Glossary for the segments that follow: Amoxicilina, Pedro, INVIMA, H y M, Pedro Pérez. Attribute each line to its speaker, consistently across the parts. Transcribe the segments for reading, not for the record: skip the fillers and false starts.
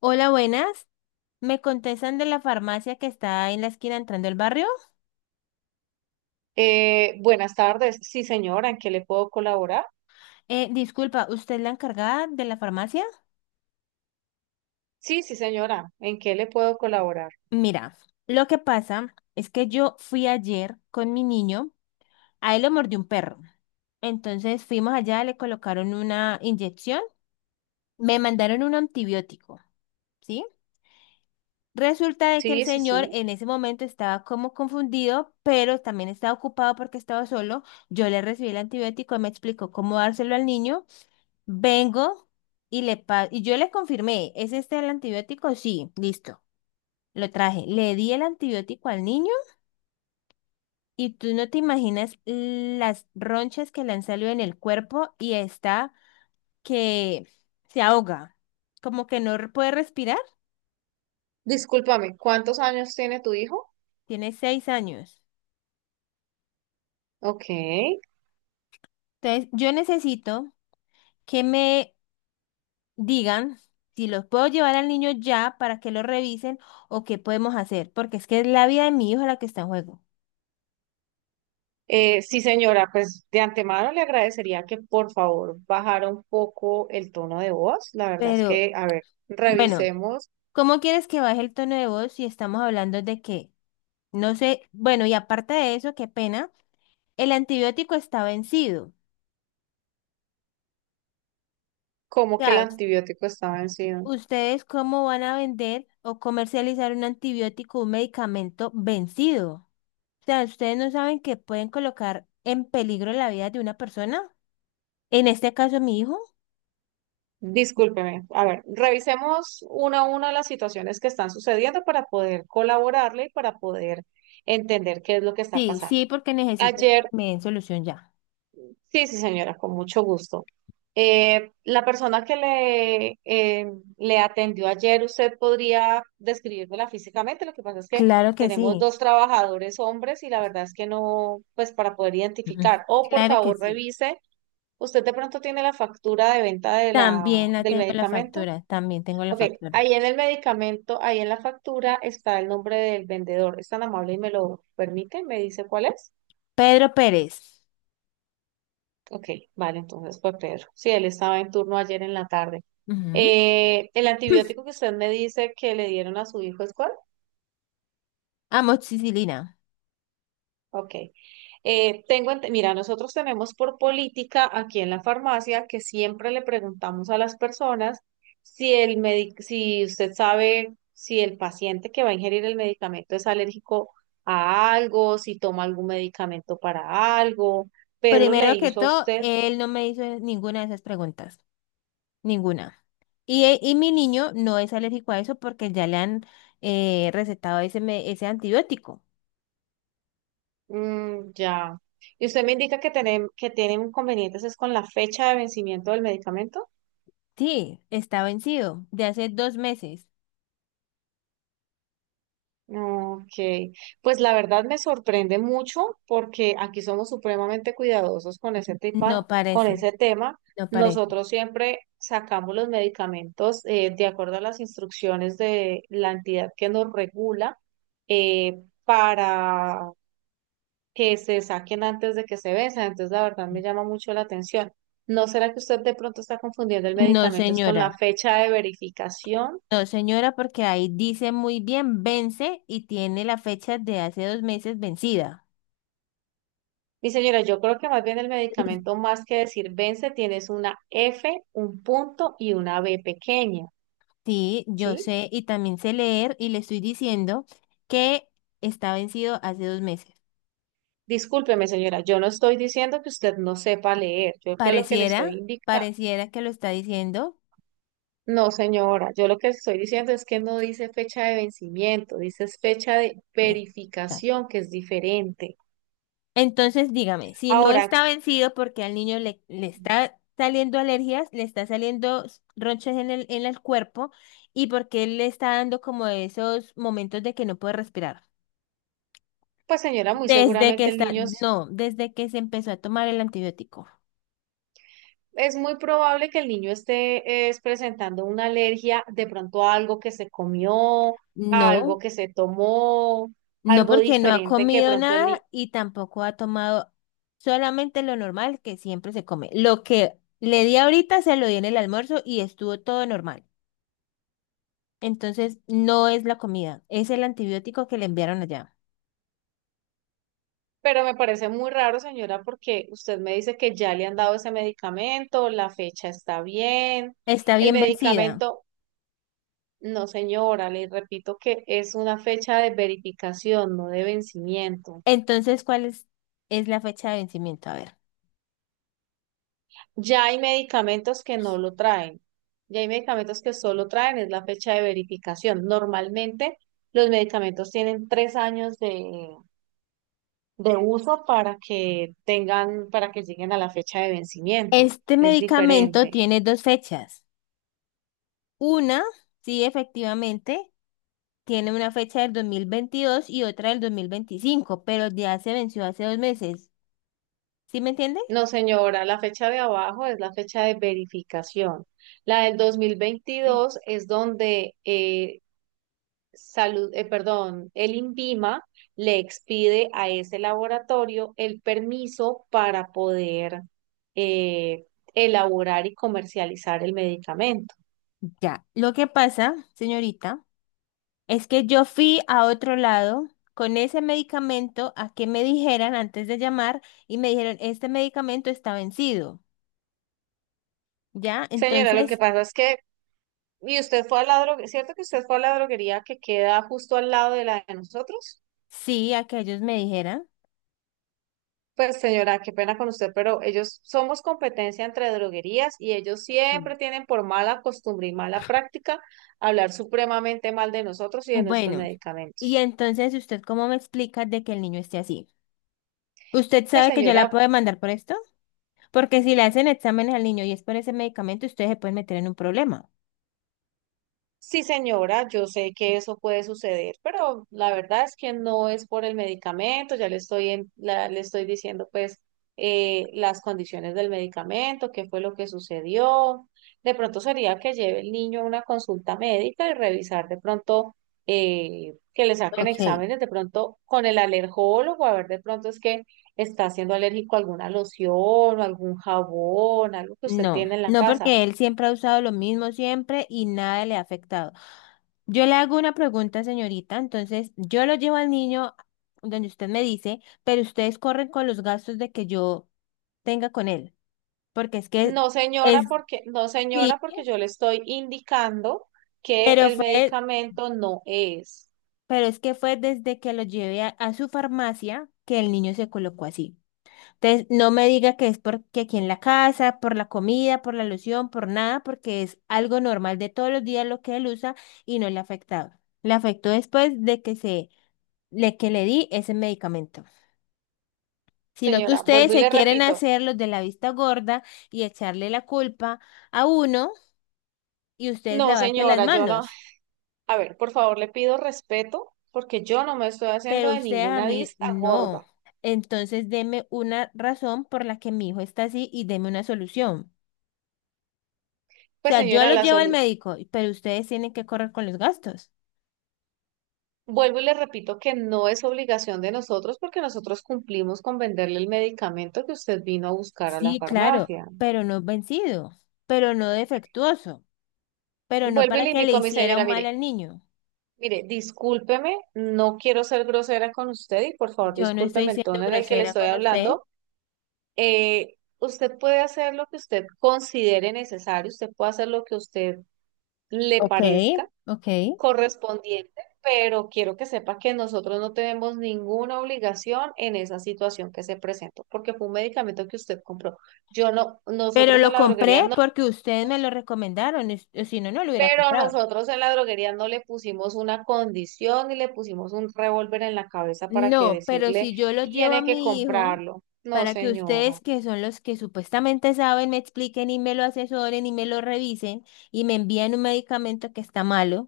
Speaker 1: Hola, buenas. ¿Me contestan de la farmacia que está en la esquina entrando al barrio?
Speaker 2: Buenas tardes. Sí, señora, ¿en qué le puedo colaborar?
Speaker 1: Disculpa, ¿usted es la encargada de la farmacia?
Speaker 2: Sí, sí, señora, ¿en qué le puedo colaborar?
Speaker 1: Mira, lo que pasa es que yo fui ayer con mi niño, a él lo mordió un perro. Entonces fuimos allá, le colocaron una inyección, me mandaron un antibiótico, ¿sí? Resulta de que el
Speaker 2: Sí, sí,
Speaker 1: señor
Speaker 2: sí.
Speaker 1: en ese momento estaba como confundido, pero también estaba ocupado porque estaba solo. Yo le recibí el antibiótico, él me explicó cómo dárselo al niño. Vengo y y yo le confirmé, ¿es este el antibiótico? Sí, listo. Lo traje. Le di el antibiótico al niño y tú no te imaginas las ronchas que le han salido en el cuerpo y está que se ahoga, como que no puede respirar.
Speaker 2: Discúlpame, ¿cuántos años tiene tu hijo?
Speaker 1: Tiene 6 años.
Speaker 2: Ok.
Speaker 1: Entonces, yo necesito que me digan si los puedo llevar al niño ya para que lo revisen o qué podemos hacer, porque es que es la vida de mi hijo la que está en juego.
Speaker 2: Sí, señora, pues de antemano le agradecería que por favor bajara un poco el tono de voz. La verdad es
Speaker 1: Pero
Speaker 2: que, a ver,
Speaker 1: bueno.
Speaker 2: revisemos
Speaker 1: ¿Cómo quieres que baje el tono de voz si estamos hablando de que, no sé, bueno, y aparte de eso, qué pena, el antibiótico está vencido. O
Speaker 2: cómo que el
Speaker 1: sea,
Speaker 2: antibiótico está vencido.
Speaker 1: ¿ustedes cómo van a vender o comercializar un antibiótico, un medicamento vencido? O sea, ¿ustedes no saben que pueden colocar en peligro la vida de una persona? En este caso, mi hijo.
Speaker 2: Discúlpeme. A ver, revisemos una a una las situaciones que están sucediendo para poder colaborarle y para poder entender qué es lo que está
Speaker 1: Sí,
Speaker 2: pasando.
Speaker 1: sí, porque necesito que
Speaker 2: Ayer,
Speaker 1: me den solución ya.
Speaker 2: sí, sí, señora, con mucho gusto. La persona que le le atendió ayer, usted podría describirla físicamente. Lo que pasa es que
Speaker 1: Claro que
Speaker 2: tenemos
Speaker 1: sí.
Speaker 2: dos trabajadores hombres y la verdad es que no, pues para poder
Speaker 1: Mm, mm.
Speaker 2: identificar. O por
Speaker 1: Claro que
Speaker 2: favor,
Speaker 1: sí.
Speaker 2: revise. ¿Usted de pronto tiene la factura de venta de
Speaker 1: También la
Speaker 2: del
Speaker 1: tengo la
Speaker 2: medicamento?
Speaker 1: factura, también tengo la
Speaker 2: Ok,
Speaker 1: factura.
Speaker 2: ahí en el medicamento, ahí en la factura está el nombre del vendedor. ¿Es tan amable y me lo permite? ¿Me dice cuál es?
Speaker 1: Pedro Pérez.
Speaker 2: Ok, vale, entonces fue Pedro. Sí, él estaba en turno ayer en la tarde.
Speaker 1: Ujú.
Speaker 2: ¿El antibiótico que usted me dice que le dieron a su hijo es cuál?
Speaker 1: Amoxicilina.
Speaker 2: Ok. Mira, nosotros tenemos por política aquí en la farmacia que siempre le preguntamos a las personas si usted sabe si el paciente que va a ingerir el medicamento es alérgico a algo, si toma algún medicamento para algo. Pedro le
Speaker 1: Primero que
Speaker 2: hizo a
Speaker 1: todo,
Speaker 2: usted,
Speaker 1: él no me hizo ninguna de esas preguntas. Ninguna. Y mi niño no es alérgico a eso porque ya le han recetado ese antibiótico.
Speaker 2: mm, ya. Y usted me indica que tienen inconvenientes es con la fecha de vencimiento del medicamento.
Speaker 1: Sí, está vencido. De hace 2 meses.
Speaker 2: Ok, pues la verdad me sorprende mucho porque aquí somos supremamente cuidadosos con ese tema,
Speaker 1: No
Speaker 2: con
Speaker 1: parece,
Speaker 2: ese tema.
Speaker 1: no parece.
Speaker 2: Nosotros siempre sacamos los medicamentos de acuerdo a las instrucciones de la entidad que nos regula eh, para que se saquen antes de que se venzan. Entonces, la verdad me llama mucho la atención. ¿No será que usted de pronto está confundiendo el
Speaker 1: No,
Speaker 2: medicamento es con
Speaker 1: señora.
Speaker 2: la fecha de verificación?
Speaker 1: No, señora, porque ahí dice muy bien, vence y tiene la fecha de hace 2 meses vencida.
Speaker 2: Mi señora, yo creo que más bien el medicamento, más que decir vence, tienes una F, un punto y una B pequeña,
Speaker 1: Sí, yo
Speaker 2: ¿sí?
Speaker 1: sé y también sé leer y le estoy diciendo que está vencido hace 2 meses.
Speaker 2: Discúlpeme, señora, yo no estoy diciendo que usted no sepa leer. Yo con lo que le estoy
Speaker 1: Pareciera,
Speaker 2: indicando.
Speaker 1: pareciera que lo está diciendo.
Speaker 2: No, señora, yo lo que estoy diciendo es que no dice fecha de vencimiento, dice es fecha de
Speaker 1: Eh, ta.
Speaker 2: verificación, que es diferente.
Speaker 1: Entonces, dígame, si no
Speaker 2: Ahora,
Speaker 1: está vencido porque al niño le está saliendo alergias, le está saliendo ronchas en el cuerpo y porque él le está dando como esos momentos de que no puede respirar.
Speaker 2: pues señora, muy
Speaker 1: Desde que
Speaker 2: seguramente el
Speaker 1: está,
Speaker 2: niño.
Speaker 1: no, desde que se empezó a tomar el antibiótico.
Speaker 2: Es muy probable que el niño esté es, presentando una alergia de pronto a algo que se comió, a algo
Speaker 1: No.
Speaker 2: que se tomó,
Speaker 1: No
Speaker 2: algo
Speaker 1: porque no ha
Speaker 2: diferente que de
Speaker 1: comido
Speaker 2: pronto el niño...
Speaker 1: nada y tampoco ha tomado solamente lo normal que siempre se come. Lo que le di ahorita se lo di en el almuerzo y estuvo todo normal. Entonces no es la comida, es el antibiótico que le enviaron allá.
Speaker 2: Pero me parece muy raro, señora, porque usted me dice que ya le han dado ese medicamento, la fecha está bien,
Speaker 1: Está
Speaker 2: el
Speaker 1: bien vencida.
Speaker 2: medicamento... No, señora, le repito que es una fecha de verificación, no de vencimiento.
Speaker 1: Entonces, ¿cuál es la fecha de vencimiento? A ver.
Speaker 2: Ya hay medicamentos que no lo traen. Ya hay medicamentos que solo traen, es la fecha de verificación. Normalmente los medicamentos tienen tres años de uso para que tengan, para que lleguen a la fecha de vencimiento.
Speaker 1: Este
Speaker 2: Es
Speaker 1: medicamento
Speaker 2: diferente.
Speaker 1: tiene dos fechas. Una, sí, efectivamente, tiene una fecha del 2022 y otra del 2025, pero ya se venció hace 2 meses. ¿Sí me entiende?
Speaker 2: No, señora, la fecha de abajo es la fecha de verificación. La del 2022 es donde Salud, perdón, el INVIMA le expide a ese laboratorio el permiso para poder eh, elaborar y comercializar el medicamento.
Speaker 1: Ya, lo que pasa, señorita, es que yo fui a otro lado con ese medicamento a que me dijeran antes de llamar y me dijeron, este medicamento está vencido, ¿ya?
Speaker 2: Señora, lo que
Speaker 1: Entonces,
Speaker 2: pasa es que, y usted fue a la droguería, ¿cierto que usted fue a la droguería que queda justo al lado de la de nosotros?
Speaker 1: sí, a que ellos me dijeran.
Speaker 2: Pues señora, qué pena con usted, pero ellos somos competencia entre droguerías y ellos
Speaker 1: Sí.
Speaker 2: siempre tienen por mala costumbre y mala práctica hablar supremamente mal de nosotros y de nuestros
Speaker 1: Bueno, y
Speaker 2: medicamentos.
Speaker 1: entonces, ¿usted cómo me explica de que el niño esté así? ¿Usted
Speaker 2: Pues
Speaker 1: sabe que yo
Speaker 2: señora,
Speaker 1: la puedo demandar por esto? Porque si le hacen exámenes al niño y es por ese medicamento, ustedes se pueden meter en un problema.
Speaker 2: sí señora, yo sé que eso puede suceder, pero la verdad es que no es por el medicamento, ya le estoy le estoy diciendo pues las condiciones del medicamento, qué fue lo que sucedió. De pronto sería que lleve el niño a una consulta médica y revisar de pronto que le saquen
Speaker 1: Ok.
Speaker 2: exámenes de pronto con el alergólogo, a ver de pronto es que está siendo alérgico a alguna loción o algún jabón, algo que usted
Speaker 1: No,
Speaker 2: tiene en la
Speaker 1: no
Speaker 2: casa.
Speaker 1: porque él siempre ha usado lo mismo siempre y nada le ha afectado. Yo le hago una pregunta, señorita, entonces yo lo llevo al niño donde usted me dice, pero ustedes corren con los gastos de que yo tenga con él, porque es que
Speaker 2: No, señora,
Speaker 1: es,
Speaker 2: porque no, señora,
Speaker 1: sí,
Speaker 2: porque yo le estoy indicando que
Speaker 1: pero
Speaker 2: el
Speaker 1: fue,
Speaker 2: medicamento no es.
Speaker 1: pero es que fue desde que lo llevé a su farmacia que el niño se colocó así. Entonces, no me diga que es porque aquí en la casa, por la comida, por la alusión, por nada, porque es algo normal de todos los días lo que él usa y no le ha afectado. Le afectó después de le que le di ese medicamento. Sino que
Speaker 2: Señora,
Speaker 1: ustedes
Speaker 2: vuelvo y
Speaker 1: se
Speaker 2: le
Speaker 1: quieren
Speaker 2: repito.
Speaker 1: hacer los de la vista gorda y echarle la culpa a uno y ustedes
Speaker 2: No,
Speaker 1: lavarse las
Speaker 2: señora, yo no.
Speaker 1: manos.
Speaker 2: A ver, por favor, le pido respeto porque yo no me estoy haciendo
Speaker 1: Pero
Speaker 2: de
Speaker 1: ustedes a
Speaker 2: ninguna
Speaker 1: mí
Speaker 2: vista
Speaker 1: no.
Speaker 2: gorda.
Speaker 1: Entonces, deme una razón por la que mi hijo está así y deme una solución. O
Speaker 2: Pues,
Speaker 1: sea, yo
Speaker 2: señora,
Speaker 1: los
Speaker 2: la
Speaker 1: llevo al
Speaker 2: salud.
Speaker 1: médico, pero ustedes tienen que correr con los gastos.
Speaker 2: Vuelvo y le repito que no es obligación de nosotros porque nosotros cumplimos con venderle el medicamento que usted vino a buscar a la
Speaker 1: Sí, claro,
Speaker 2: farmacia.
Speaker 1: pero no vencido, pero no defectuoso, pero no
Speaker 2: Vuelvo y
Speaker 1: para
Speaker 2: le
Speaker 1: que le
Speaker 2: indico a mi
Speaker 1: hiciera
Speaker 2: señora,
Speaker 1: un mal
Speaker 2: mire,
Speaker 1: al niño.
Speaker 2: mire, discúlpeme, no quiero ser grosera con usted y por favor
Speaker 1: Yo no estoy
Speaker 2: discúlpeme el
Speaker 1: siendo
Speaker 2: tono en el que le
Speaker 1: grosera
Speaker 2: estoy
Speaker 1: con usted.
Speaker 2: hablando. Usted puede hacer lo que usted considere necesario, usted puede hacer lo que usted le
Speaker 1: Ok,
Speaker 2: parezca
Speaker 1: ok.
Speaker 2: correspondiente, pero quiero que sepa que nosotros no tenemos ninguna obligación en esa situación que se presentó, porque fue un medicamento que usted compró. Yo no,
Speaker 1: Pero
Speaker 2: nosotros en
Speaker 1: lo
Speaker 2: la droguería
Speaker 1: compré
Speaker 2: no.
Speaker 1: porque ustedes me lo recomendaron, o si no, no lo hubiera
Speaker 2: Pero
Speaker 1: comprado.
Speaker 2: nosotros en la droguería no le pusimos una condición y le pusimos un revólver en la cabeza para que
Speaker 1: No, pero
Speaker 2: decirle,
Speaker 1: si yo lo llevo a
Speaker 2: tiene que
Speaker 1: mi hijo
Speaker 2: comprarlo. No,
Speaker 1: para que ustedes,
Speaker 2: señora.
Speaker 1: que son los que supuestamente saben, me expliquen y me lo asesoren y me lo revisen y me envían un medicamento que está malo.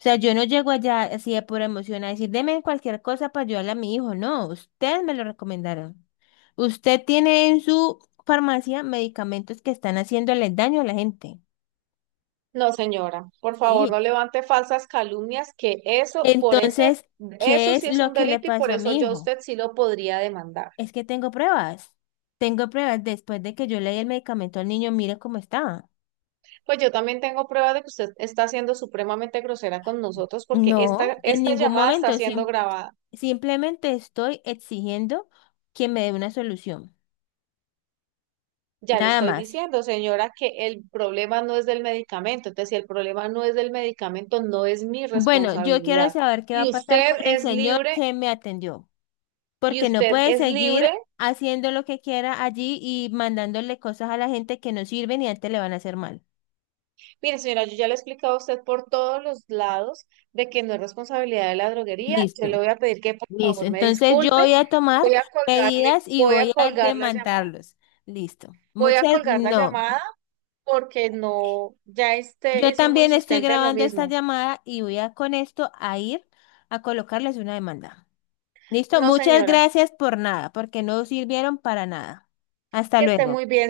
Speaker 1: O sea, yo no llego allá así de pura emoción a decir, deme cualquier cosa para ayudarle a mi hijo. No, ustedes me lo recomendaron. Usted tiene en su farmacia medicamentos que están haciéndole daño a la gente.
Speaker 2: No, señora. Por favor, no
Speaker 1: Sí.
Speaker 2: levante falsas calumnias, que eso, por ese,
Speaker 1: Entonces,
Speaker 2: eso
Speaker 1: ¿qué es
Speaker 2: sí es
Speaker 1: lo
Speaker 2: un
Speaker 1: que le
Speaker 2: delito y por
Speaker 1: pasó a
Speaker 2: eso
Speaker 1: mi
Speaker 2: yo a
Speaker 1: hijo?
Speaker 2: usted sí lo podría demandar.
Speaker 1: Es que tengo pruebas. Tengo pruebas después de que yo le di el medicamento al niño, mire cómo está.
Speaker 2: Pues yo también tengo pruebas de que usted está siendo supremamente grosera con nosotros porque
Speaker 1: No,
Speaker 2: esta,
Speaker 1: en
Speaker 2: esta
Speaker 1: ningún
Speaker 2: llamada está
Speaker 1: momento,
Speaker 2: siendo grabada.
Speaker 1: simplemente estoy exigiendo que me dé una solución.
Speaker 2: Ya le
Speaker 1: Nada
Speaker 2: estoy
Speaker 1: más.
Speaker 2: diciendo, señora, que el problema no es del medicamento. Entonces, si el problema no es del medicamento, no es mi
Speaker 1: Bueno, yo quiero
Speaker 2: responsabilidad.
Speaker 1: saber qué va
Speaker 2: Y
Speaker 1: a pasar con
Speaker 2: usted
Speaker 1: el
Speaker 2: es
Speaker 1: señor
Speaker 2: libre,
Speaker 1: que me atendió,
Speaker 2: y
Speaker 1: porque no
Speaker 2: usted
Speaker 1: puede
Speaker 2: es libre.
Speaker 1: seguir haciendo lo que quiera allí y mandándole cosas a la gente que no sirven y antes le van a hacer mal.
Speaker 2: Mire, señora, yo ya le he explicado a usted por todos los lados de que no es responsabilidad de la droguería. Yo
Speaker 1: Listo,
Speaker 2: le voy a pedir que por
Speaker 1: listo.
Speaker 2: favor me
Speaker 1: Entonces yo
Speaker 2: disculpe.
Speaker 1: voy a tomar
Speaker 2: Voy a colgarle,
Speaker 1: medidas y
Speaker 2: voy a
Speaker 1: voy a
Speaker 2: colgar la llamada.
Speaker 1: demandarlos. Listo.
Speaker 2: Voy a
Speaker 1: Muchas,
Speaker 2: colgar la
Speaker 1: no.
Speaker 2: llamada porque no, ya este,
Speaker 1: Yo
Speaker 2: he sido muy
Speaker 1: también estoy
Speaker 2: insistente en lo
Speaker 1: grabando esta
Speaker 2: mismo.
Speaker 1: llamada y voy a con esto a ir a colocarles una demanda. Listo.
Speaker 2: No,
Speaker 1: Muchas
Speaker 2: señora,
Speaker 1: gracias por nada, porque no sirvieron para nada. Hasta
Speaker 2: que esté
Speaker 1: luego.
Speaker 2: muy bien.